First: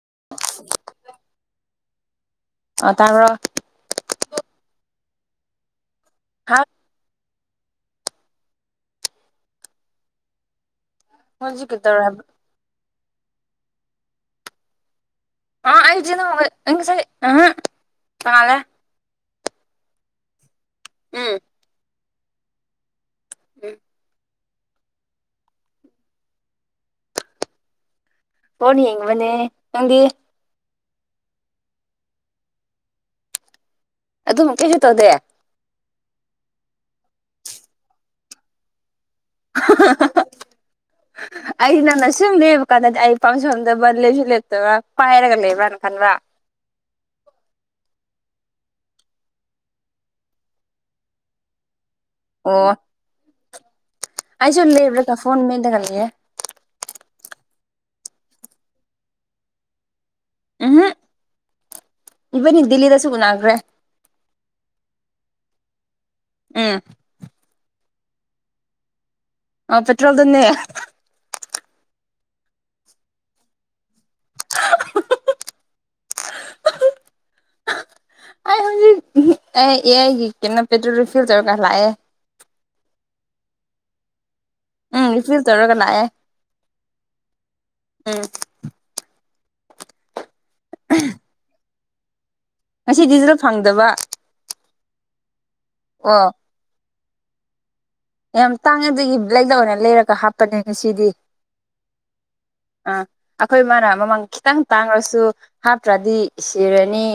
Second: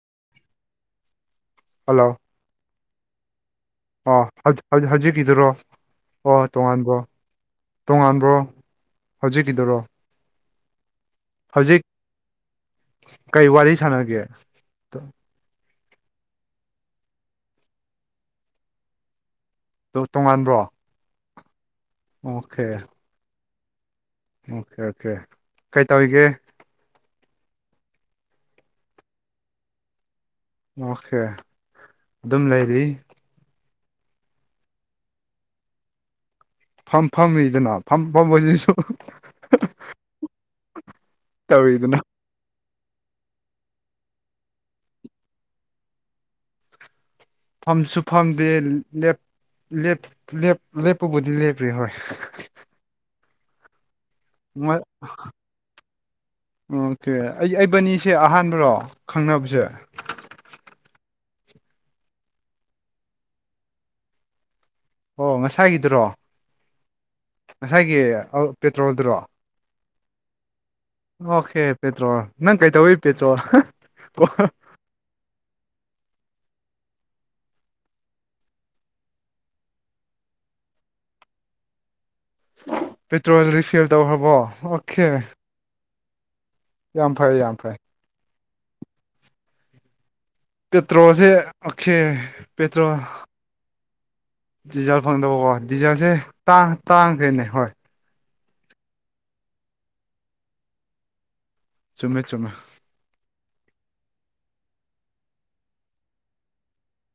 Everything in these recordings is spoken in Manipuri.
[unintelligible] ꯍꯜꯂꯣ ꯑ ꯇꯥꯕꯔꯣ ꯑꯣ ꯍꯧ ꯍꯧꯖꯤꯛꯀꯤꯗꯨꯔꯣ ꯑꯣ ꯍꯥ ꯇꯣꯉꯥꯟꯕꯣ ꯇꯣꯉꯥꯟꯕ꯭ꯔꯣ ꯍꯧꯖꯤꯛꯀꯤꯗꯨꯔꯣ ꯍꯧꯖꯤꯛ ꯀꯗꯧꯔꯦ ꯍꯥꯏꯕ ꯀꯩ ꯋꯥꯔꯤ ꯁꯥꯟꯅꯒꯦ ꯑꯥ ꯑꯩꯖꯦ ꯅꯍꯣꯏ ꯑꯩ ꯉꯁꯥꯏ ꯑꯍꯥ ꯀꯥꯜꯂꯦ ꯗꯣ ꯇꯣꯉꯥꯟꯕ꯭ꯔꯣ ꯎꯝ ꯑꯣꯀꯦ ꯎꯝ ꯑꯣꯀꯦ ꯑꯣꯀꯦ ꯀꯩ ꯇꯧꯔꯤꯒꯦ ꯐꯣꯟ ꯌꯦꯡꯕꯅꯦ ꯅꯪꯗꯤ ꯑꯣꯀꯦ ꯑꯗꯨꯝ ꯂꯩꯔꯤ ꯑꯗꯨꯝ ꯀꯩꯁꯨ ꯇꯧꯗꯦ ꯐꯝ ꯐꯝꯃꯤꯗꯅꯥ ꯐꯝ ꯐꯝꯕꯁꯤꯁꯨ ꯍ ꯍ ꯑꯩꯅ ꯇꯧꯔꯤꯗꯅ ꯅꯁꯨꯝ ꯗꯦꯕ ꯀꯥꯟꯗꯗꯤ ꯑꯩ ꯄꯥꯡꯁꯪꯗꯕ ꯂꯦꯞꯁꯨ ꯂꯦꯞꯇꯕ ꯄꯥꯏꯔꯒ ꯂꯩꯕ꯭ꯔꯥꯅ ꯈꯟꯕ꯭ꯔ ꯐꯝꯁꯨ ꯐꯝꯗꯦ ꯂꯦꯞ ꯂꯦꯞ ꯂꯦꯞ ꯂꯦꯞꯄꯕꯨꯗꯤ ꯂꯦꯞꯄꯤ ꯍꯣꯏ ꯑꯣ ꯑꯩꯁꯨ ꯃꯣꯏ ꯂꯦꯞꯂꯒ ꯐꯣꯟ ꯃꯦꯠꯂꯒ ꯂꯩꯌꯦ ꯑꯦ ꯑꯩ ꯑꯩꯕꯥꯅꯤꯁꯦ ꯑꯍꯥꯟꯕꯔꯣ ꯈꯪꯅꯕꯁꯦ ꯎꯝꯍꯝ ꯏꯕꯅꯤ ꯗꯤꯜꯂꯤꯗꯁꯨ ꯎꯅꯈ꯭ꯔꯦ ꯑꯣ ꯉꯁꯥꯏꯒꯤꯗꯨꯔꯣ ꯎꯝ ꯉꯁꯥꯏꯒꯤ ꯄꯦꯇ꯭ꯔꯣꯜꯗꯨꯔꯣ ꯑꯣ ꯄꯦꯇ꯭ꯔꯣꯜꯗꯨꯅꯦ ꯑꯍꯥ ꯍꯥ ꯑꯣꯀꯦ ꯄꯦꯇ꯭ꯔꯣꯜ ꯅꯪ ꯀꯩ ꯇꯧꯏ ꯄꯦꯇ꯭ꯔꯣꯜ ꯑꯣ ꯑꯩ ꯍꯧꯖꯤꯛ ꯎꯍꯨꯝ ꯑꯦ ꯑꯦꯑꯩꯒꯤ ꯀꯩꯅꯣ ꯄꯦꯇ꯭ꯔꯣꯜ ꯔꯦꯐꯤꯜ ꯇꯧꯔꯒ ꯂꯥꯛꯑꯦ ꯄꯦꯇ꯭ꯔꯣꯜ ꯔꯤꯐꯤꯜ ꯇꯧꯈ꯭ꯔꯕꯣ ꯎꯝ ꯑꯣꯀꯦ ꯔꯤꯐꯤꯜ ꯇꯧꯔꯒ ꯂꯥꯛꯑꯦ ꯌꯥꯝ ꯐꯔꯦ ꯌꯥꯝ ꯐꯩ ꯎꯝ ꯄꯦꯇ꯭ꯔꯣꯜꯁꯦ ꯑꯣꯈꯦ ꯉꯁꯤꯗꯤꯖꯤꯗꯣ ꯐꯪꯗꯕꯥ ꯗꯤꯖꯜ ꯐꯪꯗꯕꯀꯣ ꯗꯤꯖꯜꯁꯦ ꯇꯥꯡ ꯇꯥꯡꯈꯦꯅꯦ ꯍꯣꯏ ꯌꯥꯝ ꯇꯥꯡꯉꯦ ꯑꯗꯨꯒꯤ ꯕꯦꯂꯦꯛꯇ ꯑꯣꯏꯅ ꯂꯩꯔꯒ ꯍꯥꯞꯄꯅꯦ ꯉꯁꯤꯗꯤ ꯆꯨꯝꯃꯦ ꯆꯨꯝꯃꯦ ꯑꯈꯣꯏ ꯃꯥꯅ ꯃꯃꯟ ꯈꯤꯇꯪ ꯇꯥꯡꯉꯁꯨ ꯍꯥꯞꯇ꯭ꯔꯗꯤ ꯁꯤꯔꯅꯤ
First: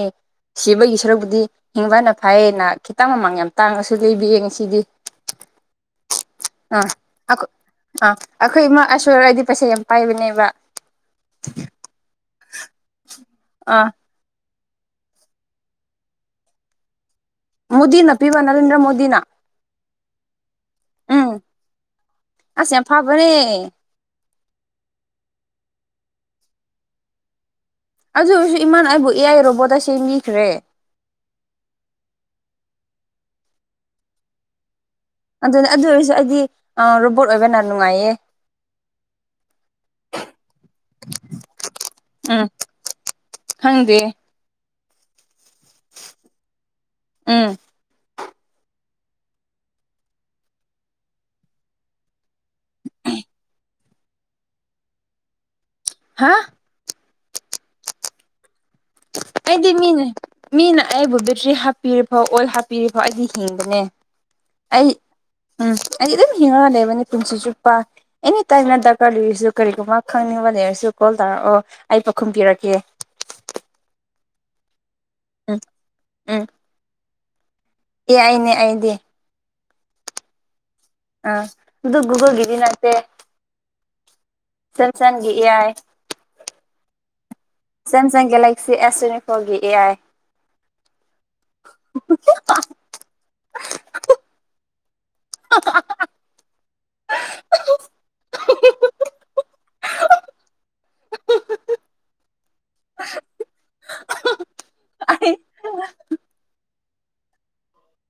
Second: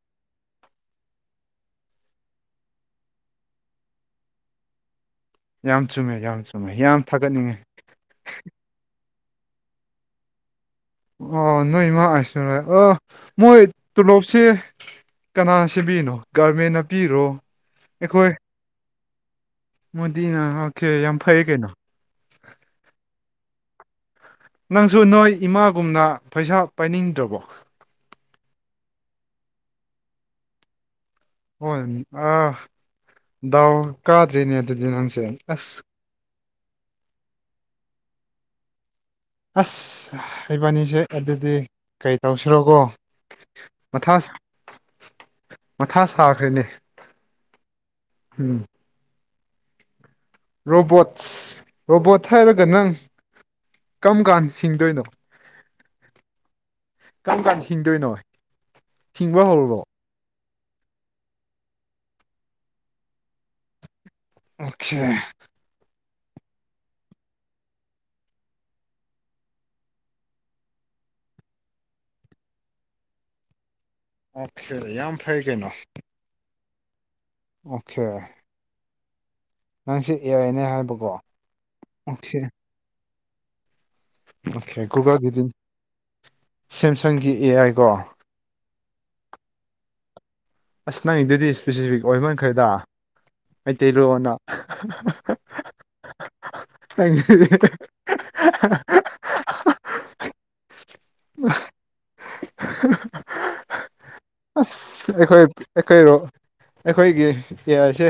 ꯁꯤꯕꯒꯤ ꯁꯔꯨꯛꯄꯨꯗꯤ ꯍꯤꯡꯕꯅ ꯐꯩ ꯅꯥ ꯈꯤꯇꯪ ꯃꯃꯟ ꯌꯥꯝ ꯇꯥꯡꯉꯁꯨ ꯂꯩꯕꯤꯌꯦ ꯉꯁꯤꯗꯤ ꯌꯥꯝ ꯆꯨꯝꯃꯦ ꯌꯥꯝ ꯆꯨꯝꯃꯦ ꯑꯥ ꯌꯥꯝ ꯊꯥꯒꯠꯅꯤꯡꯉꯦ ꯑꯥ ꯑꯩꯈꯣꯏ ꯏꯃꯥ ꯑꯥꯢꯁꯣꯔꯥꯏꯗꯤ ꯄꯩꯁꯥ ꯌꯥꯝ ꯄꯥꯏꯕꯅꯦꯕ ꯑꯣ ꯅꯣꯏ ꯏꯃꯥ ꯑꯥꯏꯁꯣꯔꯥꯏ ꯑꯣ ꯃꯣꯏ ꯑꯥ ꯇꯨꯂꯣꯞꯁꯤ ꯀꯅꯥꯅ ꯁꯦꯝꯕꯤꯔꯤꯅꯣ ꯒꯚꯔꯃꯦꯟꯅ ꯄꯤꯔꯣ ꯃꯣꯗꯤꯅ ꯑꯩꯈꯣꯏ ꯄꯤꯕ ꯅꯔꯦꯟꯗ꯭ꯔ ꯃꯣꯗꯤꯅ ꯃꯣꯗꯤꯅ ꯑꯣꯀꯦ ꯌꯥꯝ ꯐꯩꯌꯦ ꯀꯩꯅꯣ ꯃꯥꯅꯦ ꯅꯪꯁꯨ ꯅꯣꯏ ꯏꯃꯥꯒꯨꯝꯅ ꯄꯩꯁꯥ ꯄꯥꯏꯅꯤꯡꯗ꯭ꯔꯕꯣ ꯑꯗꯨ ꯑꯣꯏꯁꯨ ꯏꯃꯥꯅꯥ ꯑꯩꯕꯨ ꯑꯦ ꯑꯥꯢ ꯔꯣꯕꯣꯠꯇ ꯁꯦꯝꯕꯤꯈ꯭ꯔꯦ ꯍꯣꯢ ꯑꯥ ꯗꯥꯎ ꯀꯥꯗ꯭ꯔꯦꯅꯦ ꯑꯗꯨꯗꯤ ꯅꯪ ꯑꯗꯨꯅꯦ ꯑꯗꯨ ꯑꯣꯏꯔꯁꯨ ꯑꯩꯗꯤ ꯑꯥ ꯔꯣꯕꯣꯠ ꯑꯣꯏꯕꯅ ꯅꯨꯡꯉꯥꯏꯌꯦ ꯑꯁ ꯑꯩꯕꯥꯅꯤꯁꯦ ꯑꯗꯨꯗꯤ ꯀꯔꯤ ꯎꯝ ꯇꯧꯁꯤꯔꯥꯀꯣ ꯈꯪꯗꯦ ꯃꯊꯥ ꯁꯥꯈ꯭ꯔꯦꯅꯦ ꯎꯝ ꯎꯝ ꯔꯣꯕꯣꯠꯁ ꯔꯣꯕꯣꯠ ꯍꯥꯏꯔꯒ ꯅꯪ ꯀꯔꯝ ꯀꯥꯟꯗ ꯁꯤꯡꯗꯣꯏꯅꯣ ꯍꯥ ꯀꯔꯝ ꯀꯥꯟꯗ ꯍꯤꯡꯗꯣꯏꯅꯣ ꯍꯤꯡꯕ ꯑꯩꯗꯤ ꯍꯧꯔꯕꯣ ꯃꯤꯅꯦ ꯃꯤꯅ ꯑꯩꯕꯨ ꯕꯦꯇ꯭ꯔꯤ ꯍꯥꯞꯄꯤꯔꯤꯐꯥꯎ ꯑꯣꯏꯜ ꯍꯥꯞꯄꯤꯔꯤ ꯐꯥꯎ ꯑꯩꯗꯤ ꯊꯤꯡꯕꯅꯦ ꯑꯩ ꯑꯣꯀꯦ ꯎꯝ ꯑꯩꯗꯤ ꯑꯗꯨꯝ ꯍꯤꯡꯉꯒ ꯂꯩꯕꯅꯤ ꯄꯨꯟꯁꯤ ꯆꯨꯞꯄ ꯑꯦꯅꯤ ꯇꯥꯏꯝꯅ ꯗꯔꯀꯥꯔ ꯂꯩꯔꯁꯨ ꯀꯔꯤꯒꯨꯝꯕ ꯈꯪꯅꯤꯡꯕ ꯂꯩꯔꯁꯨ ꯀꯣꯜ ꯇꯥꯔꯛꯑꯣ ꯑꯩ ꯄꯥꯎꯈꯨꯝꯕꯤꯔꯛꯀꯦ ꯑꯣꯈꯦ ꯌꯥꯝ ꯐꯩ ꯎꯝ ꯀꯩꯅꯣ ꯎꯝ ꯑꯦ ꯑꯩꯅꯦ ꯑꯩꯗꯤ ꯅꯪꯁꯤ ꯑꯦ ꯑꯥꯏ ꯅꯦ ꯍꯥꯏ ꯑ ꯎꯗꯨ ꯒꯨꯒꯜꯒꯤꯗꯤ ꯅꯠꯇꯦ okay ꯁꯦꯝꯁꯪꯒꯤ ꯒꯨꯒꯜꯒꯤꯗꯤ A I ꯁꯦꯝꯁꯪꯒꯤ A I ꯀꯣ ꯁꯦꯝꯁꯪ ꯒꯦꯂꯦꯛꯁꯤ ꯑꯦꯁ ꯇ꯭ꯋꯦꯟꯇꯤ ꯐꯣꯔꯒꯤ ꯑꯦ ꯑꯥꯏ ꯑꯁ ꯅꯪꯒꯤꯗꯨꯗꯤ ꯏ꯭ꯁꯄꯦꯁꯤꯐꯤꯛ ꯑꯣꯏꯃꯟꯈ꯭ꯔꯦꯗ ꯃꯩꯇꯩꯂꯣꯟꯅ [unintelligible] ꯑꯩꯗꯤꯅꯦ [unintelligible] [unintelligible] [unintelligible] ꯑꯁ ꯑꯩ ꯑꯩꯈꯣꯏ ꯑꯩꯈꯣꯏꯔꯣ ꯑꯩꯈꯣꯏꯒꯤ ꯇꯤꯌꯥꯏꯁꯦ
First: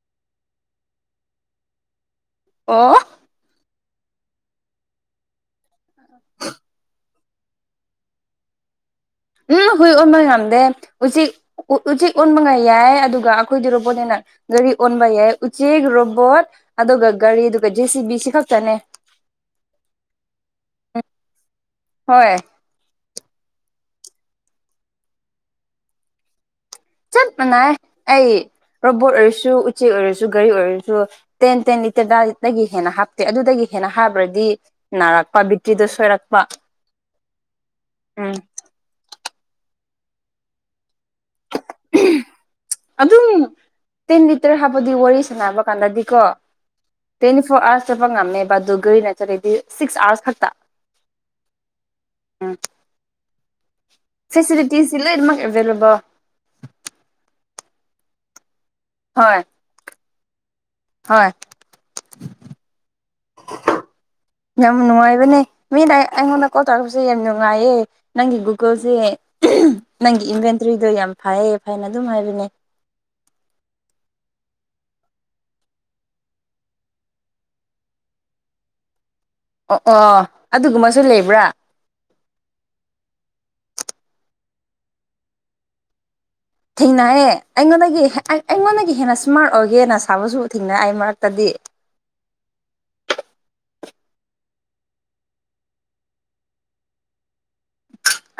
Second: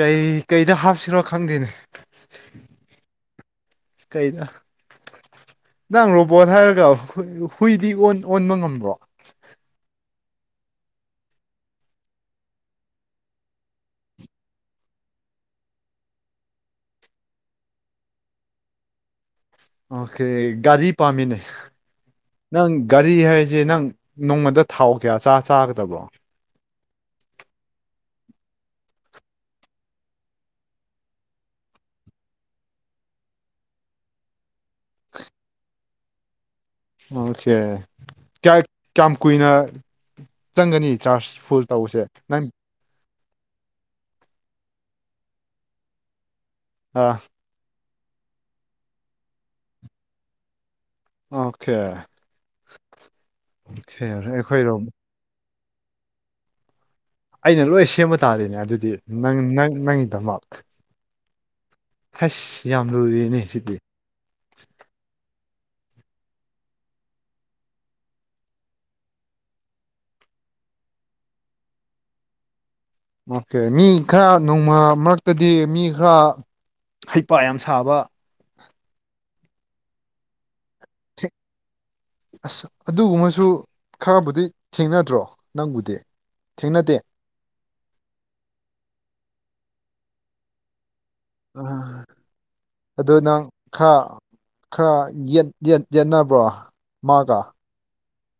ꯀꯩ ꯀꯩꯗ ꯍꯥꯞꯁꯤꯔꯣ ꯈꯪꯗꯦꯅꯦ ꯑꯣ ꯀꯩꯗ ꯅꯪ ꯔꯣꯕꯣꯠ ꯍꯥꯏꯔꯒ ꯍꯨꯏꯗꯤ ꯑꯣꯟ ꯑꯣꯟꯕ ꯉꯝꯕ꯭ꯔꯣ ꯎꯝ ꯍꯨꯏ ꯑꯣꯟꯕ ꯉꯝꯗꯦ ꯎꯆꯦꯛ ꯎꯆꯦꯛ ꯑꯣꯟꯕ ꯌꯥꯏ ꯑꯗꯨꯒ ꯑꯩꯈꯣꯏꯗꯤ ꯔꯣꯕꯣꯠꯅꯤꯅ ꯒꯥꯔꯤ ꯑꯣꯟꯕ ꯌꯥꯏ ꯎꯆꯦꯛ ꯔꯣꯕꯣꯠ ꯑꯗꯨꯒ ꯒꯥꯔꯤ ꯑꯗꯨꯒ ꯖꯦ ꯁꯤ ꯕꯤ ꯁꯤ ꯈꯛꯇꯅꯦ [inaudible] ꯑꯣꯀꯦ ꯒꯥꯔꯤ ꯄꯥꯝꯃꯤꯅꯦ ꯍꯣꯏ ꯅꯪ ꯒꯥꯔꯤ ꯍꯥꯏ ꯁꯦ ꯅꯪ ꯅꯣꯡꯃꯗ ꯊꯥꯎ ꯀꯌꯥ ꯆꯥ ꯆꯥꯒꯗꯕ꯭ꯔꯣ ꯆꯞ ꯃꯥꯟꯅꯩ ꯑꯩ ꯔꯣꯕꯣꯠ ꯑꯣꯏꯔꯁꯨ ꯎꯆꯦꯛ ꯑꯣꯏꯔꯁꯨ ꯒꯥꯔꯤ ꯑꯣꯏꯔꯁꯨ ꯇꯦꯟ ꯇꯦꯟ ꯂꯤꯇꯔꯗꯒꯤ ꯍꯦꯟꯅ ꯍꯥꯞꯇꯦ ꯑꯗꯨꯗꯒꯤ ꯍꯦꯟꯅ ꯍꯥꯞꯔꯗꯤ ꯅꯥꯔꯛꯄ ꯕꯤꯇ꯭ꯔꯤꯗ ꯁꯣꯏꯔꯛꯄ ꯑꯣꯀꯦ ꯎꯝ ꯀꯌꯥ ꯀꯌꯥꯝ ꯀꯨꯏꯅ ꯆꯪꯒꯅꯤ ꯆꯥꯔꯖ ꯐꯨꯜ ꯇꯧꯕꯁꯦ ꯅꯪ ꯑꯗꯨꯝ ꯇꯦꯟ ꯂꯤꯇꯔ ꯍꯥꯞꯄꯗꯤ ꯋꯥꯔꯤ ꯁꯥꯟꯅꯕ ꯀꯥꯟꯗꯗꯤꯀꯣ ꯑ ꯇ꯭ꯋꯦꯟꯇꯤ ꯐꯣꯔ ꯑꯥꯔ ꯆꯠꯄ ꯉꯝꯃꯦꯕ ꯗꯨ ꯒꯔꯤꯅ ꯆꯠꯂꯗꯤ ꯁꯤꯛꯁ ꯑꯋꯥ꯭ꯔꯁ ꯈꯛꯇ ꯑꯣꯀꯦ ꯎꯝ ꯑꯩꯈꯣꯏꯔꯣꯝ ꯐꯦꯁꯤꯂꯤꯇꯤꯁꯤ ꯂꯣꯏꯅꯃꯛ ꯑꯦꯚꯥꯏꯂꯦꯕꯜ ꯑꯩꯅ ꯂꯣꯏ ꯁꯦꯝꯕ ꯇꯥꯔꯅꯦ ꯑꯗꯨꯗꯤ ꯅꯪ ꯍꯣꯏ ꯅꯪ ꯅꯪꯒꯤꯗꯃꯛ ꯍꯣꯏ ꯍꯩꯁ ꯌꯥꯝ ꯂꯨꯔꯤꯅꯦ ꯁꯤꯗꯤ ꯌꯥꯝ ꯅꯨꯡꯉꯥꯏꯕꯅꯦ ꯃꯤꯅ ꯑꯩꯉꯣꯟꯗ ꯀꯣꯜ ꯇꯧꯔꯛꯄꯁꯦ ꯌꯥꯝ ꯅꯨꯡꯉꯥꯏꯌꯦ ꯅꯪꯒꯤ ꯒꯨꯒꯜꯁꯦ ꯅꯪꯒꯤ ꯏꯚꯦꯟ ꯗꯨꯏꯗꯣ ꯌꯥꯝ ꯐꯩꯌꯦ ꯐꯩꯅ ꯑꯗꯨꯝ ꯍꯥꯏꯕꯅꯦ ꯑꯣꯀꯦ ꯃꯤ ꯈꯔ ꯅꯣꯡꯃ ꯃꯔꯛꯇꯗꯤ ꯃꯤ ꯈꯔ ꯍꯩꯄꯥ ꯌꯥꯝ ꯁꯥꯕ ꯑꯣ ꯑꯣ ꯑꯗꯨꯒꯨꯝꯕꯁꯨ ꯂꯩꯕ꯭ꯔꯥ ꯑꯁ ꯑꯗꯨꯒꯨꯝꯕꯁꯨ ꯈꯔꯕꯨꯗꯤ ꯊꯦꯡꯅꯗ꯭ꯔꯣ ꯅꯪꯕꯨꯗꯤ ꯊꯦꯡꯅꯗꯦ ꯊꯦꯡꯅꯥꯌꯦ ꯑꯩꯉꯣꯟꯗꯒꯤ ꯑꯩ ꯑꯩꯉꯣꯟꯗꯒꯤ ꯍꯦꯟꯅ ꯏꯁꯃꯥꯔꯠ ꯑꯣꯏꯒꯦꯅ ꯁꯥꯕꯁꯨ ꯊꯦꯡꯅꯩ ꯑꯩꯃꯔꯛ ꯑ ꯑꯗꯨ ꯅꯪ ꯈꯔ ꯈꯔ ꯌꯦꯠ ꯌꯦꯠ ꯌꯦꯠꯅꯕ꯭ꯔꯣ ꯃꯥꯒ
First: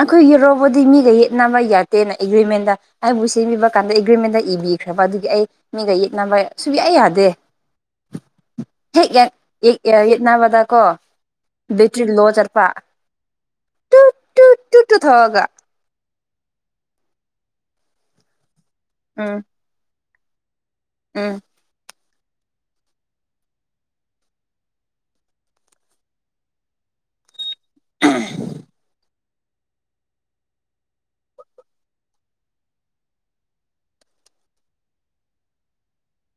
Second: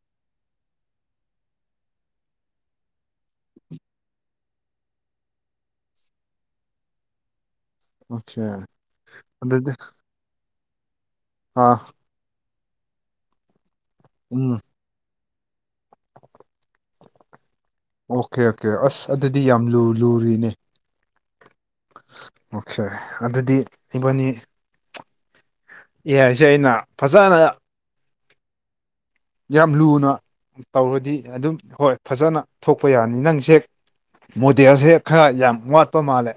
ꯑꯩꯈꯣꯏ ꯔꯣꯕꯣꯠꯇꯤ ꯃꯤꯒ ꯌꯦꯠꯅꯕ ꯌꯥꯗꯦꯅ ꯑꯦꯒ꯭ꯔꯤꯃꯦꯟꯗ ꯑꯩꯕꯨ ꯁꯤꯝꯕꯤꯕ ꯀꯥꯟꯗ ꯑꯦꯒ꯭꯭ꯔꯤꯃꯦꯟꯗ ꯏꯕꯤ ꯏꯈ꯭ꯔꯕ ꯑꯗꯨꯒꯤ ꯑꯩ ꯃꯤꯒ ꯌꯦꯠꯅꯕ ꯁꯨꯛꯌꯥ ꯌꯥꯗꯦ ꯑꯣꯀꯦ ꯍꯦꯛ ꯌꯦ ꯑꯗꯨꯗꯤ ꯌꯦ ꯌꯦꯠꯅꯥꯕꯗ ꯀꯣ ꯑꯥ ꯕꯦꯇ꯭ꯔꯤ ꯂꯣ ꯆꯠ ꯄꯥ ꯎꯝ ꯍꯒ ꯑꯣꯀꯦ ꯑꯣꯀꯦ ꯑꯁ ꯑꯗꯨꯗꯤ ꯌꯥꯝ ꯂꯨ ꯂꯨꯔꯤꯅꯦ ꯑꯝ ꯑꯣꯀꯦ ꯑꯗꯨꯗꯤ ꯏꯕꯥꯅꯤ ꯑꯦ ꯑꯥꯏꯁꯤ ꯑꯩꯅ ꯐꯖꯅ ꯎꯝ ꯌꯥꯝ ꯂꯨꯅ ꯇꯧꯔꯗꯤ ꯑꯗꯨꯝ ꯍꯣꯏ ꯐꯖꯅ ꯊꯣꯛꯄ ꯌꯥꯅꯤ ꯅꯪꯁꯦ ꯃꯣꯗꯦꯜꯁꯦ ꯈꯔ ꯌꯥꯝ ꯋꯥꯠꯄ ꯃꯥꯜꯂꯦ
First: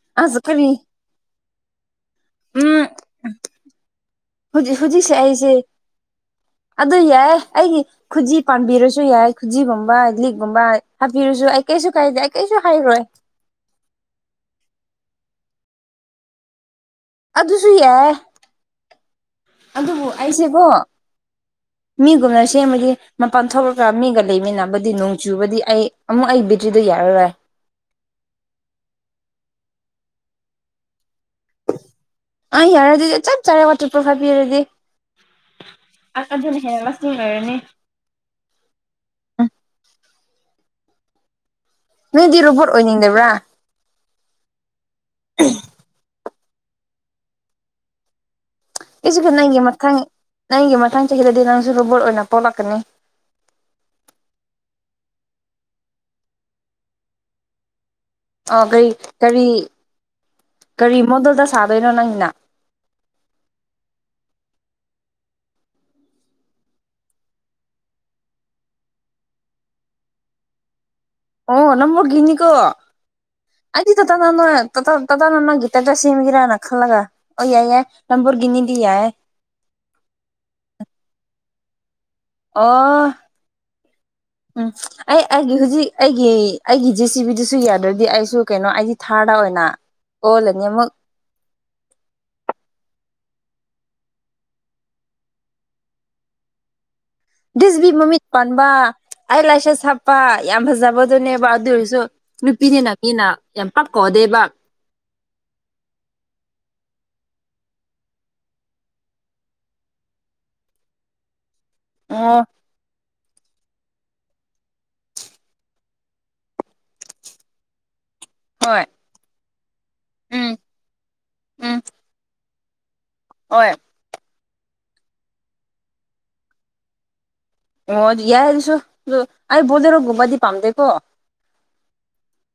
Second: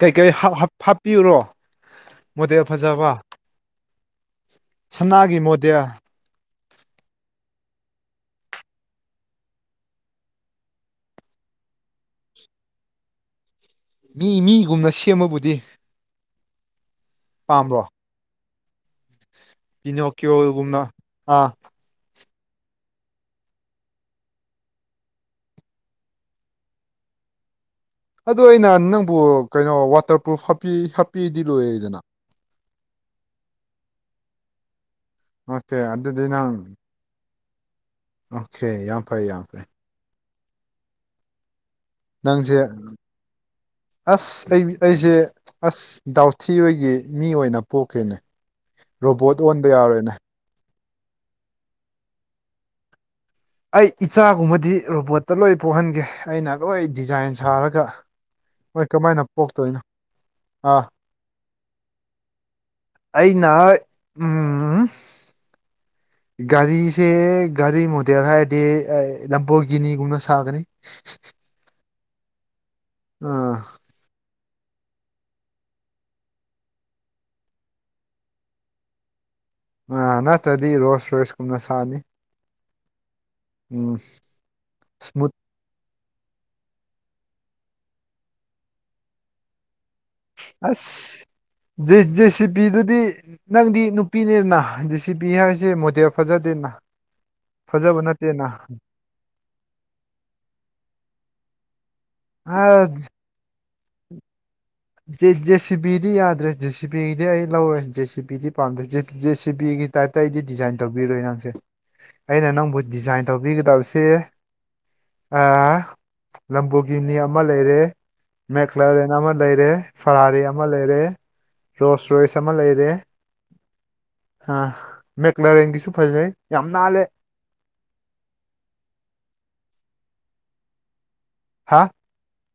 ꯀꯩꯀꯩ ꯑꯁ ꯀꯔꯤ ꯍꯥꯞꯄꯤꯌꯨꯔꯣ ꯃꯣꯗꯦꯜ ꯎꯝ ꯐꯖꯕ ꯍꯧꯖꯤꯛ ꯍꯧꯖꯤꯛꯁꯦ ꯁꯅꯥꯒꯤ ꯑꯩꯁꯦ ꯃꯣꯗꯦꯜ ꯑꯗꯨ ꯌꯥꯏ ꯑꯩꯒꯤ ꯈꯨꯖꯤ ꯄꯥꯟꯕꯤꯔꯁꯨ ꯌꯥꯏ ꯈꯨꯖꯤꯒꯨꯝꯕ ꯏꯂꯤꯛꯒꯨꯝꯕ ꯍꯥꯞꯄꯤꯔꯁꯨ ꯑꯩ ꯀꯩꯁꯨ ꯀꯥꯏꯗꯦ ꯀꯩꯁꯨ ꯍꯥꯏꯔꯣꯏ ꯃꯤ ꯃꯤꯒꯨꯝꯅ ꯁꯦꯝꯕꯕꯨꯗꯤ ꯑꯗꯨꯁꯨ ꯄꯥꯝꯕ꯭ꯔꯣ ꯌꯥꯏ ꯑꯗꯨꯕꯨ ꯑꯩꯁꯦꯀꯣ ꯄꯤꯅꯣꯀꯤꯌꯣꯒꯨꯝꯅ ꯑꯥ ꯃꯤꯒꯨꯝꯅ ꯁꯦꯝꯕꯗꯤ ꯃꯄꯥꯟ ꯊꯣꯛꯂꯒ ꯃꯤꯒ ꯂꯩꯃꯤꯟꯅꯕꯗꯤ ꯅꯣꯡ ꯆꯨꯕꯗꯤ ꯑꯩ ꯑꯃꯨꯛ ꯑꯩ ꯕꯤꯇ꯭ꯔꯤꯗꯣ ꯌꯥꯔꯔꯣꯏ [inaudible] ꯑꯗꯨ ꯑꯩꯅ ꯅꯪꯕꯨ ꯀꯩꯅꯣ ꯋꯥꯇꯔ ꯄ꯭ꯔꯨꯐ ꯍꯥꯞꯄꯤꯔꯗꯤ ꯂꯣꯏꯔꯦꯗꯅ ꯑꯦ ꯌꯥꯔꯦ ꯑꯗꯨꯗꯤ ꯆꯞ ꯆꯔꯦ ꯋꯥꯇꯔ ꯄ꯭ꯔꯨꯐ ꯍꯥꯟꯄꯤꯔꯗꯤ ꯑꯣꯀꯦ ꯑꯗꯨꯗꯤ ꯅꯪ ꯑꯗꯨꯅ ꯍꯦꯟꯅ ꯂꯩꯔꯅꯤ ꯑꯣꯀꯦ ꯌꯥꯝ ꯐꯩ ꯌꯥꯝ ꯐꯩ ꯅꯣꯏꯗꯤ ꯅꯪꯁꯦ ꯔꯣꯕꯣꯠ ꯑꯣꯏꯅꯤꯡꯗꯕ꯭ꯔꯥ ꯑꯁ ꯑꯩ ꯑꯩꯁꯦ ꯑꯁ ꯗꯥꯎꯊꯤ ꯍꯣꯏꯒꯤ ꯃꯤ ꯑꯣꯏꯅ ꯄꯣꯛꯈꯦꯅꯦ ꯏꯁꯤꯕꯨ ꯅꯪꯒꯤ ꯃꯊꯪ ꯅꯪꯒꯤ ꯃꯊꯪ ꯆꯍꯤꯗꯗꯤ ꯅꯪꯁꯨ ꯔꯣꯕꯣꯠ ꯑꯣꯏꯅ ꯄꯣꯛꯂꯛꯀꯅꯤ ꯑꯩ ꯏꯆꯥꯒꯨꯝꯕꯗꯤ ꯔꯣꯕꯣꯠꯇ ꯂꯣꯏ ꯄꯣꯛꯍꯟꯒꯦ ꯑꯩꯅ ꯂꯣꯏ ꯗꯤꯖꯥꯏꯟ ꯁꯥꯔꯒ ꯑ ꯀꯔꯤ ꯍꯣꯏ ꯀꯃꯥꯏꯅ ꯀꯔꯤ ꯄꯣꯛꯇꯣꯏꯅꯣ ꯑꯥ ꯀꯔꯤ ꯃꯣꯗꯦꯜꯗ ꯁꯥꯗꯣꯏꯅꯣ ꯅꯪꯅ ꯑꯩꯅ ꯎꯝ ꯒꯥꯔꯤꯁꯦ ꯒꯥꯔꯤ ꯃꯣꯗꯦꯜ ꯍꯥꯏꯔꯗꯤ ꯂꯝꯄꯣꯏꯒꯤꯅꯤꯒꯨꯝꯅ ꯁꯥꯒꯅꯤ ꯑꯣ ꯂꯝꯄꯣꯒꯅꯤ ꯀꯣ ꯑꯥ ꯑꯩꯗꯤ ꯇ ꯇ ꯅ ꯇ ꯇ ꯇ ꯅ ꯅꯪꯒꯤ ꯇꯥꯇꯥ ꯁꯝꯒꯦꯔꯅ ꯈꯜꯂꯒ ꯑꯣꯏ ꯌꯥꯏ ꯌꯥ ꯂꯝꯕꯨꯔꯒꯅꯤꯗꯤ ꯌꯥ ꯑ ꯅꯠꯇ꯭ꯔꯗꯤ ꯔꯣꯁ ꯔꯣꯏꯁ ꯀꯨꯝꯅ ꯁꯥꯅꯤ ꯑꯣ ꯎꯝ ꯎꯝ ꯑꯩ ꯏꯁꯃꯨꯠ ꯑꯩꯒꯤ ꯍꯧꯖꯤꯛ ꯑꯩꯒꯤ ꯑꯩꯒꯤ ꯖꯤ ꯁꯤ ꯕꯤꯗꯨꯁꯨ ꯌꯥꯗ꯭ꯔꯗꯤ ꯗꯤ ꯑꯩꯁꯨ ꯀꯩꯅꯣ ꯑꯩꯗꯤ ꯊꯥꯔꯗ ꯑꯣꯏꯅ ꯑꯣꯜꯂꯅꯤ ꯑꯃꯨꯛ ꯑꯁ ꯖꯦ ꯖꯦꯁꯤ ꯄꯤꯗꯨꯗꯤ ꯅꯪꯗꯤ ꯅꯨꯄꯤꯅꯤꯅ ꯖꯤ ꯁꯤ ꯄꯤ ꯍꯥꯏꯁꯦ ꯃꯣꯗꯦꯜ ꯐꯖꯗꯦꯅ ꯗꯤꯁꯤꯕꯤ ꯐꯖꯕ ꯃꯃꯤꯠ ꯅꯠꯇꯦꯅ ꯄꯥꯟꯕ ꯑꯥꯏ ꯂꯥꯏꯁꯦꯁ ꯍꯥꯞꯄ ꯌꯥꯝ ꯐꯖꯕꯗꯨꯅꯦꯕ ꯑꯗꯨ ꯑꯣꯏꯔꯁꯨ ꯑꯥ ꯅꯨꯄꯤꯅꯤꯅ ꯃꯤꯅ ꯌꯥꯝ ꯄꯥꯛ ꯀꯧꯗꯦꯕ ꯖꯦ ꯁꯤꯕꯤꯗꯤ ꯌꯥꯗ꯭ꯔꯦ ꯖꯦ ꯁꯤꯕꯤꯒꯤꯗꯤ ꯑꯩ ꯂꯧꯔꯣ ꯖꯦ ꯁꯤꯕꯤꯗꯤ ꯄꯥꯝꯗ꯭ꯔꯦ ꯖꯦ ꯁꯤꯕꯤꯒꯤ ꯑꯇꯩꯗꯤ ꯗꯤꯖꯥꯏꯟ ꯇꯧꯕꯤꯔꯣꯏ ꯅꯪꯁꯦ ꯑꯣ ꯑꯩꯅ ꯅꯪꯕꯨ ꯗꯤꯖꯥꯏꯟ ꯇꯧꯕꯤꯒꯗꯕꯁꯦ ꯑꯥ ꯂꯝꯕꯨꯒꯤꯅꯤ ꯑꯃ ꯂꯩꯔꯦ ꯍꯣꯏ ꯃꯦꯀ꯭ꯂꯥꯔꯦꯟ ꯑꯃ ꯂꯩꯔꯦ ꯐꯔꯥꯔꯤ ꯎꯝ ꯑꯃ ꯂꯩꯔꯦ ꯔꯣꯁ ꯔꯣꯏꯁ ꯑꯃ ꯂꯩꯔꯦ ꯑꯣꯏ ꯑ ꯃꯦꯀꯂꯥꯔꯦꯟꯒꯤꯁꯨ ꯐꯖꯩ ꯌꯥꯝ ꯅꯥꯜꯂꯦ ꯑꯣ ꯑꯗꯨ ꯌꯥꯏ ꯑꯗꯨꯁꯨ ꯑꯩ ꯕꯣꯖꯦꯔꯣꯒꯨꯝꯕꯗꯤ ꯄꯥꯝꯗꯦꯀꯣ ꯍꯥ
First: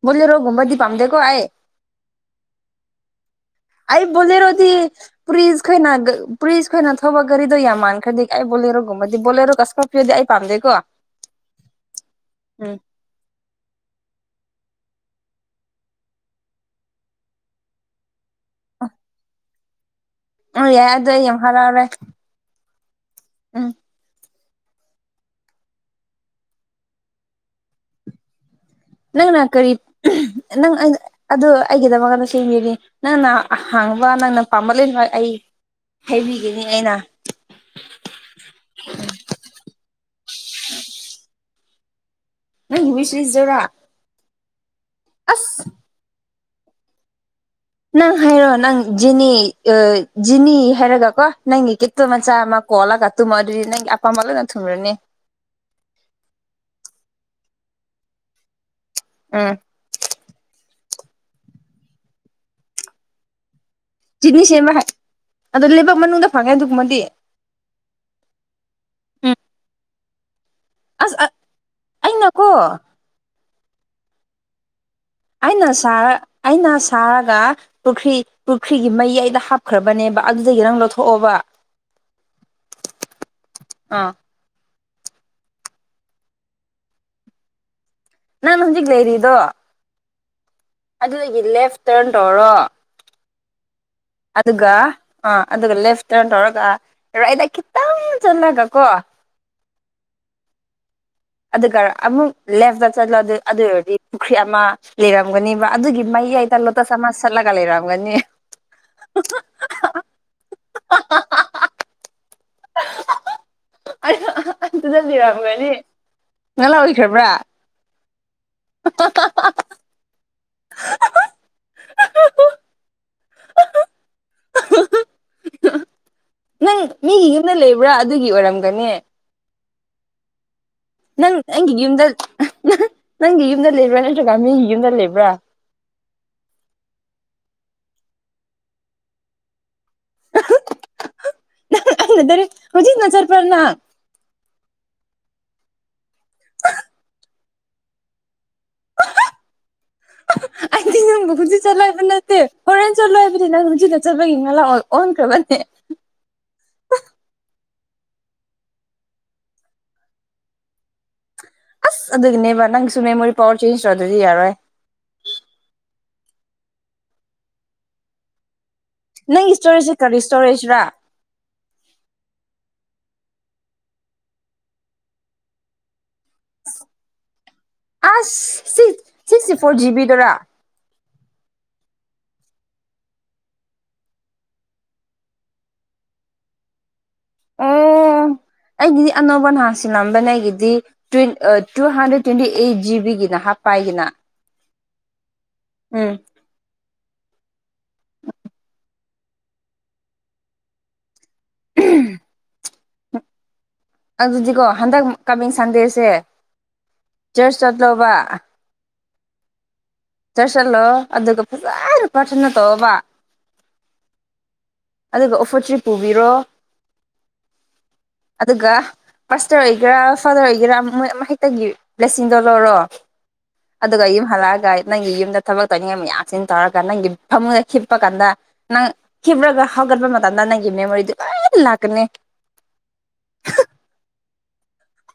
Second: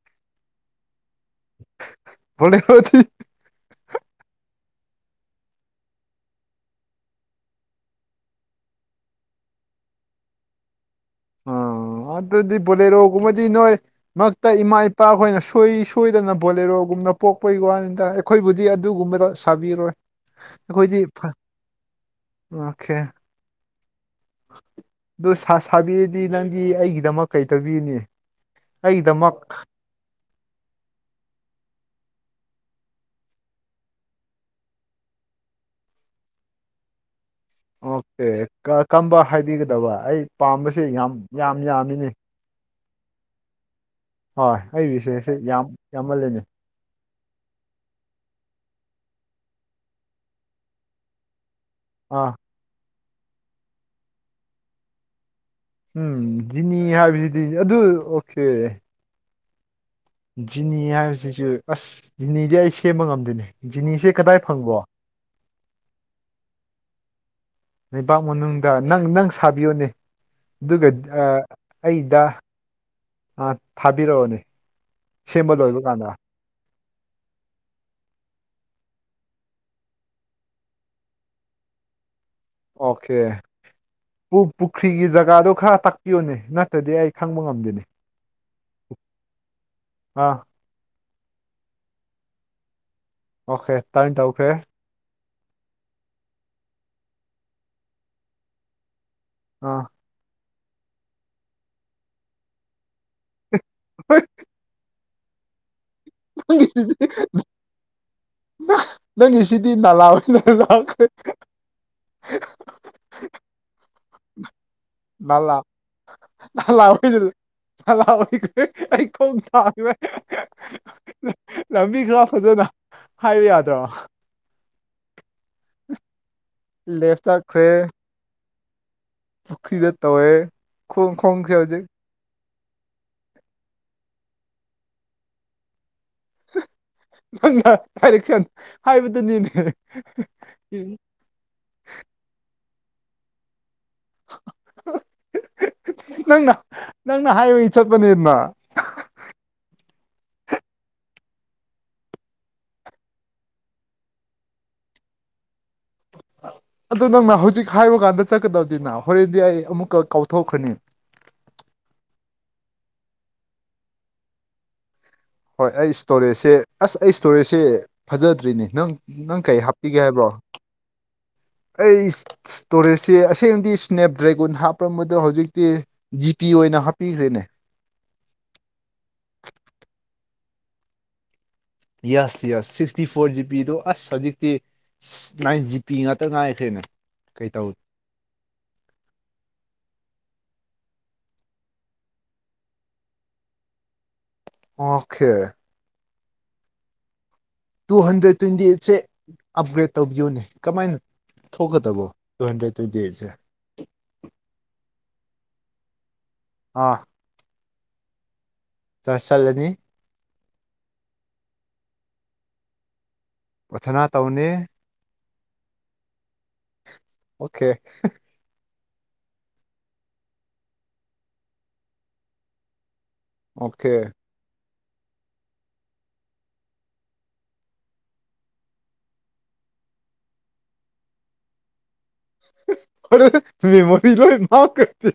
ꯕꯣꯂꯦꯔꯣ ꯒꯨꯝꯝꯕꯗꯤ ꯄꯥꯝꯗꯦ [unintelligible] ꯑꯩ ꯕꯣꯂꯦꯔꯣꯗꯤ ꯄꯨꯔꯤꯁ ꯈꯣꯏꯅ ꯄꯨꯔꯤꯁ ꯈꯣꯏꯅ ꯊꯧꯕ ꯒꯔꯤꯗꯣ ꯌꯥꯝ ꯃꯥꯟꯈ꯭ꯔꯦ ꯀꯥꯏ ꯕꯣꯂꯦ ꯈꯔ ꯒꯨꯕꯗꯤ ꯕꯣꯂꯦꯔꯣ ꯀꯁꯀ ꯄꯤꯔꯗꯤ ꯑꯩ ꯄꯥꯝꯗꯦꯀꯣ ꯑ ꯑꯗꯨꯗꯤ ꯎꯝ ꯕꯣꯂꯦꯔꯣꯒꯨꯝꯕꯗꯤ ꯅꯣꯏ ꯃꯔꯛꯇ ꯏꯃꯥ ꯏꯞ ꯄꯥꯥ ꯈꯣꯏꯅ ꯁꯣꯏ ꯁꯣꯏꯗꯅ ꯕꯣꯂꯦꯔꯣꯒꯨꯝꯅ ꯄꯣꯛꯄꯒꯤ ꯋꯥꯅꯤꯗ ꯑꯩꯈꯣꯏꯕꯨꯗꯤ ꯑꯗꯨꯒꯨꯝꯕꯗ ꯊꯥꯕꯤꯔꯣꯏ ꯑꯣ ꯌꯥꯏ ꯑꯈꯣꯏꯗꯤ ꯑꯗꯣ ꯑꯩ ꯐ ꯌꯥꯝ ꯍꯔꯥꯎꯔꯦ ꯑꯥ ꯎꯝ ꯑꯗꯨ ꯁꯥ ꯁꯥꯕꯤꯔꯗꯤ ꯅꯪꯗꯤ ꯑꯩꯒꯤꯗꯃꯛ ꯀꯩ ꯇꯧꯕꯤꯒꯅꯤ ꯅꯪꯅ ꯀꯔꯤ ꯅꯪ ꯑꯩ ꯑꯗꯨ ꯑꯩꯒꯤꯗꯃꯛ ꯆꯦꯡꯒꯤꯅꯤ ꯅꯪꯅ ꯍꯥꯡꯕ ꯅꯪꯅ ꯄꯥꯝꯕ ꯂꯣꯏꯅꯃꯛ ꯑꯩ ꯍꯩꯕꯤꯒꯤꯅꯤ ꯑꯩꯅ ꯑꯣꯀꯦ ꯀꯝꯕ ꯍꯥꯏꯕꯤꯒꯗꯕ ꯑꯩ ꯄꯥꯝꯕꯁꯦ ꯌꯥꯝ ꯌꯥꯝ ꯌꯥꯝꯃꯤꯅꯦ ꯅꯪꯒꯤ ꯌ꯭ꯋꯤꯁꯦꯁꯖꯣꯔꯥ ꯍꯣꯏ ꯑꯩꯒꯤ ꯃꯤꯁꯦꯁꯤ ꯌꯥꯝ ꯌꯥꯝꯃꯜꯂꯦꯅꯦ ꯅꯪ ꯍꯥꯏꯔꯣ ꯅꯪ ꯖꯤꯅꯤ ꯖꯤꯅꯤ ꯍꯥꯏꯔꯒ ꯀꯣ ꯅꯪꯒꯤ ꯒꯤꯠꯇꯣ ꯑꯥ ꯃꯆꯥ ꯃꯥ ꯀꯣꯂꯒ ꯇꯨꯝꯃꯣ ꯗꯨꯗꯤ ꯅꯪꯒꯤ ꯑꯄꯥꯝꯕ ꯂꯣꯏꯅ ꯊꯨꯡꯔꯅꯤ ꯎꯝ ꯖꯤꯅꯤ ꯍꯥꯏꯕꯁꯤꯗꯤ ꯑꯗꯨ ꯑꯣꯀꯦ ꯎꯝ ꯖꯤꯅꯤ ꯍꯥꯏꯕꯁꯤꯁꯨ ꯑꯁ ꯖꯤꯅꯤꯗꯤ ꯑꯩ ꯁꯦꯝꯕ ꯉꯝꯗꯦꯅꯦ ꯖꯤꯅꯤꯁꯦ ꯀꯗꯥꯏ ꯖꯤꯅꯤ ꯁꯦꯝꯕ ꯐꯪꯕꯣ ꯍꯩ ꯑꯗꯣ ꯂꯩꯕꯥꯛ ꯃꯅꯨꯡꯗ ꯐꯪꯉꯦ ꯑꯗꯨꯒꯨꯝꯕꯗꯤ ꯂꯩꯕꯥꯛ ꯃꯅꯨꯡꯗ ꯅꯪ ꯅꯪ ꯁꯥꯕꯤꯌꯣꯅꯦ ꯑꯗꯨꯒ ꯑꯁ ꯑꯥ ꯑꯩꯗ ꯑꯩꯅꯀꯣ ꯊꯥꯕꯤꯔꯛꯑꯣꯅꯦ ꯁꯦꯝꯕ ꯑꯩꯅ ꯂꯣꯏꯕ ꯀꯥꯟꯗ ꯁꯥꯔ ꯑꯩꯅ ꯁꯥꯔꯒ ꯄꯨꯈ꯭ꯔꯤ ꯄꯨꯈ꯭ꯔꯤꯒꯤ ꯃꯌꯥꯏꯗ ꯍꯥꯞꯈ꯭ꯔꯕꯅꯦꯕ ꯑꯗꯨꯗꯒꯤ ꯅꯪ ꯂꯧꯊꯣꯛꯑꯣꯕ [inaudible] ꯑꯣꯀꯦ ꯑꯥ ꯄꯨ ꯄꯨꯛ ꯄꯨꯈ꯭ꯔꯤꯒꯤ ꯖꯒꯥꯗꯣ ꯈꯔ ꯇꯥꯛꯄꯤꯌꯨꯅꯦ ꯅꯠꯇ꯭ꯔꯗꯤ ꯑꯩ ꯈꯪꯕ ꯉꯝꯗꯦꯅꯦ ꯅꯪꯅ ꯍꯨꯖꯤꯛ ꯂꯩꯔꯤꯗꯣ ꯑꯥ ꯑꯗꯨꯏꯒꯤ ꯂꯦꯐ ꯇꯔꯟ ꯇꯧꯔꯣ ꯑꯣꯀꯦ ꯇꯔꯟ ꯇꯧꯈ꯭ꯔꯦ ꯑꯗꯨꯒ ꯑꯥ ꯑꯗꯨꯒ ꯂꯦꯐ ꯇꯔꯟ ꯇꯧꯔꯒ ꯔꯥꯏꯗ ꯈꯤꯇꯪ ꯆꯠꯂꯒ ꯀꯣ ꯑ ꯑꯗꯨꯒ ꯑꯃꯨꯛ ꯂꯦꯞꯇ ꯆꯠꯂꯣ ꯑꯗꯨ ꯑꯣꯏꯔꯗꯤ ꯄꯨꯈ꯭ꯔꯤ ꯑꯃ ꯂꯩꯔꯝꯒꯅꯤꯕ ꯑꯗꯨꯒꯤ ꯃꯌꯥꯏꯗ ꯂꯣꯇ꯭ꯁ ꯑꯃ ꯁꯥꯠꯂꯒ ꯂꯩꯔꯝꯒꯅꯤ ꯅꯪꯒꯤꯁꯤꯗꯤ ꯅꯂꯥ ꯑꯣꯏꯅ ꯂꯥꯛꯈ꯭ꯔꯦ [inaudible] ꯑꯗꯨꯗ ꯅꯥꯂꯥ ꯂꯩꯔꯝꯒꯅꯤ ꯅꯪ ꯅꯥꯂꯥ ꯑꯣꯏꯅ ꯂꯧꯈ꯭ꯔꯕ꯭ꯔꯥ ꯅꯥꯂꯥ ꯑꯣꯏ ꯑꯦ ꯑꯩ ꯈꯣꯡ ꯊꯥꯡꯈ꯭ꯔꯦ ꯂꯝꯕꯤ ꯈꯔ ꯐꯖꯅ ꯍꯥꯏꯌꯨ ꯌꯥꯗ꯭ꯔꯣ ꯅꯪ ꯂꯦꯐ ꯃꯤꯒꯤ ꯌꯨꯝꯗ ꯆꯠꯈ꯭ꯔꯦ ꯂꯩꯕ꯭ꯔꯥ ꯑꯗꯨꯒꯤ ꯑꯣꯏꯔꯝꯒꯅꯤ ꯄꯨꯈ꯭ꯔꯤꯗ ꯇꯧꯋꯦ ꯈꯣꯡ ꯅꯪ ꯈꯣꯡꯁꯦ ꯅꯪꯒꯤ ꯍꯧꯖꯤꯛ ꯌꯨꯝꯗ ꯅꯪꯒꯤ ꯌꯨꯝꯗ ꯂꯩꯕ꯭ꯔꯥ ꯅꯠꯇ꯭ꯔꯒ ꯃꯤꯒꯤ ꯌꯨꯝꯗ ꯂꯩꯕ꯭ꯔꯥ ꯪ ꯅꯪꯅ ꯗꯥꯏꯔꯛ ꯀꯟ ꯍꯥꯏꯕꯗꯨꯅꯤꯅꯦ ꯅꯪꯅ ꯗꯥꯏꯔꯦꯛ ꯍꯧꯖꯤꯛꯅ ꯆꯠꯄꯔ ꯅꯪ ꯅꯪꯅ ꯅꯪꯅ ꯍꯥꯏꯕꯒꯤ ꯆꯠꯄꯅꯦꯃ [inaudible] ꯑꯩꯗꯤ ꯅꯪꯕꯨ ꯍꯧꯖꯤꯛ ꯆꯠꯂꯣ ꯍꯥꯏꯕ ꯅꯠꯇꯦ ꯍꯣꯔꯦꯟ ꯆꯠꯂꯣꯏ ꯍꯥꯏꯕꯗꯤ ꯅꯪ ꯍꯧꯖꯤꯛꯅ ꯆꯠꯂꯒꯤ ꯅꯥꯂꯥ ꯑꯣꯟꯈ꯭꯭ꯔꯕꯅꯦ ꯑꯗꯨ ꯅꯪꯅ ꯍꯧꯖꯤꯛ ꯍꯥꯏꯕ ꯀꯥꯟꯗ ꯆꯠꯀꯗꯕꯅꯤꯅ ꯍꯣꯔꯦꯟꯗꯤ ꯑꯩ ꯑꯃꯨꯛꯀ ꯀꯥꯎꯊꯣꯛꯈ꯭ꯔꯅꯤ ꯑꯁ ꯑꯗꯨꯒꯤꯅꯦꯕ ꯅꯪꯁꯨ ꯃꯦꯃꯣꯔꯤ ꯄꯋꯥꯔ ꯆꯦꯟꯖ ꯇꯧꯗ꯭ꯔꯗꯤ ꯌꯥꯔꯣꯏ ꯍꯣꯏ ꯑꯩ ꯏꯁꯇꯣꯔꯦꯖꯁꯦ ꯑꯁ ꯑꯩ ꯏꯁꯇꯣꯔꯦꯖꯁꯦ ꯐꯖꯗ꯭ꯔꯦꯅꯦ ꯅꯪ ꯅꯪ ꯅꯪꯒꯤ ꯀꯩ ꯏꯁꯇꯣꯔꯦꯖꯁꯦ ꯍꯥꯞꯄꯤꯒꯦ ꯀꯔꯤ ꯍꯥꯏꯕ꯭ꯔꯣ ꯏꯁꯇꯣꯔꯦꯖꯔꯥ ꯑꯩ ꯏꯁ ꯇꯣꯔꯦꯁ ꯑꯦ ꯑꯁꯦꯡꯗꯤ ꯁ꯭ꯅꯦꯞ ꯗ꯭ꯔꯦꯒꯣꯟ ꯍꯥꯞꯄꯝꯕꯗꯣ ꯍꯧꯖꯤꯛꯇꯤ ꯖꯤꯄꯤ ꯑꯣꯏꯅ ꯍꯥꯞꯄꯤꯈ꯭ꯔꯦꯅꯦ ꯑꯁ ꯁꯤ ꯁꯤꯁꯦ ꯐꯣꯔ ꯖꯤꯕꯤꯗꯨꯔ ꯌꯦꯁ ꯌꯦꯁ ꯁꯤꯛꯁꯇꯤ ꯐꯣꯔ ꯖꯤꯕꯤꯗꯣ ꯑꯁ ꯍꯧꯖꯤꯛꯇꯤ ꯅꯥꯏꯟ ꯖꯤ ꯄꯤ ꯉꯥꯛꯇ ꯉꯥꯏꯈ꯭ꯔꯦꯅꯦ ꯀꯩ ꯇꯧ ꯑꯣ ꯑꯩꯒꯤꯗꯤ ꯑꯅꯧꯕ ꯅꯍꯥꯟ ꯁꯤꯜꯂꯝꯕꯅꯦ ꯑꯩꯒꯤꯗꯤ ꯇꯨ ꯍꯟꯗ꯭ꯔꯦꯠ ꯇ꯭ꯋꯦꯟꯇꯤ ꯑꯩꯏꯠ ꯖꯤꯕꯤꯒꯤꯅ ꯍꯥꯞꯄꯥ ꯑꯩꯒꯤꯅ ꯑꯣꯀꯦ ꯎꯝ ꯇꯨ ꯍꯟꯗ꯭ꯔꯦꯗ ꯇ꯭ꯋꯦꯟꯇꯤ ꯑꯩꯏꯠꯁꯦ ꯑꯞꯒ꯭ꯔꯦꯗ ꯇꯧꯕꯤꯌꯣꯅꯦ ꯀꯃꯥꯏꯅ ꯊꯣꯛꯀꯗꯕꯣ ꯇꯨ ꯍꯟꯗ꯭ꯔꯦꯠ ꯇ꯭ꯋꯦꯟꯇꯤ ꯑꯩꯠꯁꯦ ꯑꯗꯨꯗꯤꯀꯣ ꯍꯟꯗꯛ ꯀꯃꯤꯡ ꯁꯟꯗꯦꯁꯦ ꯑꯥ ꯆꯔꯆ ꯆꯠꯂꯣꯕ ꯆꯔꯁ ꯆꯠꯂꯅꯤ ꯆꯠꯁꯜꯂꯣ ꯑꯗꯨꯒ ꯐꯖ ꯄꯥꯔꯊꯅ ꯇꯧꯕ ꯄꯊꯅ ꯇꯧꯅꯦ ꯑꯗꯨꯒ ꯑꯣꯐꯔꯁꯤ ꯄꯨꯕꯤꯔꯣ ꯑꯣꯀꯦ ꯃꯥꯁꯇꯔ ꯑꯣꯏꯒꯦꯔꯥ ꯐꯥꯗꯔ ꯑꯣꯏꯒꯦꯔꯥ ꯃꯣꯏ ꯑꯃ ꯍꯦꯛꯇꯒꯤ ꯂꯁꯤꯡꯗꯣ ꯂꯧꯔꯣ ꯑꯣꯀꯦ ꯑꯗꯨꯒ ꯌꯨꯝ ꯍꯜꯂꯛ ꯑꯒ ꯅꯪꯒꯤ ꯌꯨꯝꯗ ꯊꯕꯛ ꯇꯧꯅꯤꯡꯉꯥꯏ ꯃꯌꯥꯝꯁꯤ ꯇꯧꯔꯒ ꯅꯪꯒꯤ ꯐꯃꯨꯡꯗ ꯈꯤꯞꯄ ꯀꯥꯟꯗ ꯅꯪ ꯈꯤꯞꯂꯒ ꯍꯧꯒꯠꯄ ꯃꯇꯝꯗ ꯅꯪꯒꯤ ꯃꯦꯃꯣꯔꯤꯗꯣ ꯂꯣꯏ ꯂꯥꯛꯀꯅꯤ ꯑꯗꯨꯗꯤ ꯃꯦꯃꯣꯔꯤ ꯂꯣꯏꯅ ꯃꯥꯡꯈꯔꯥꯗꯤ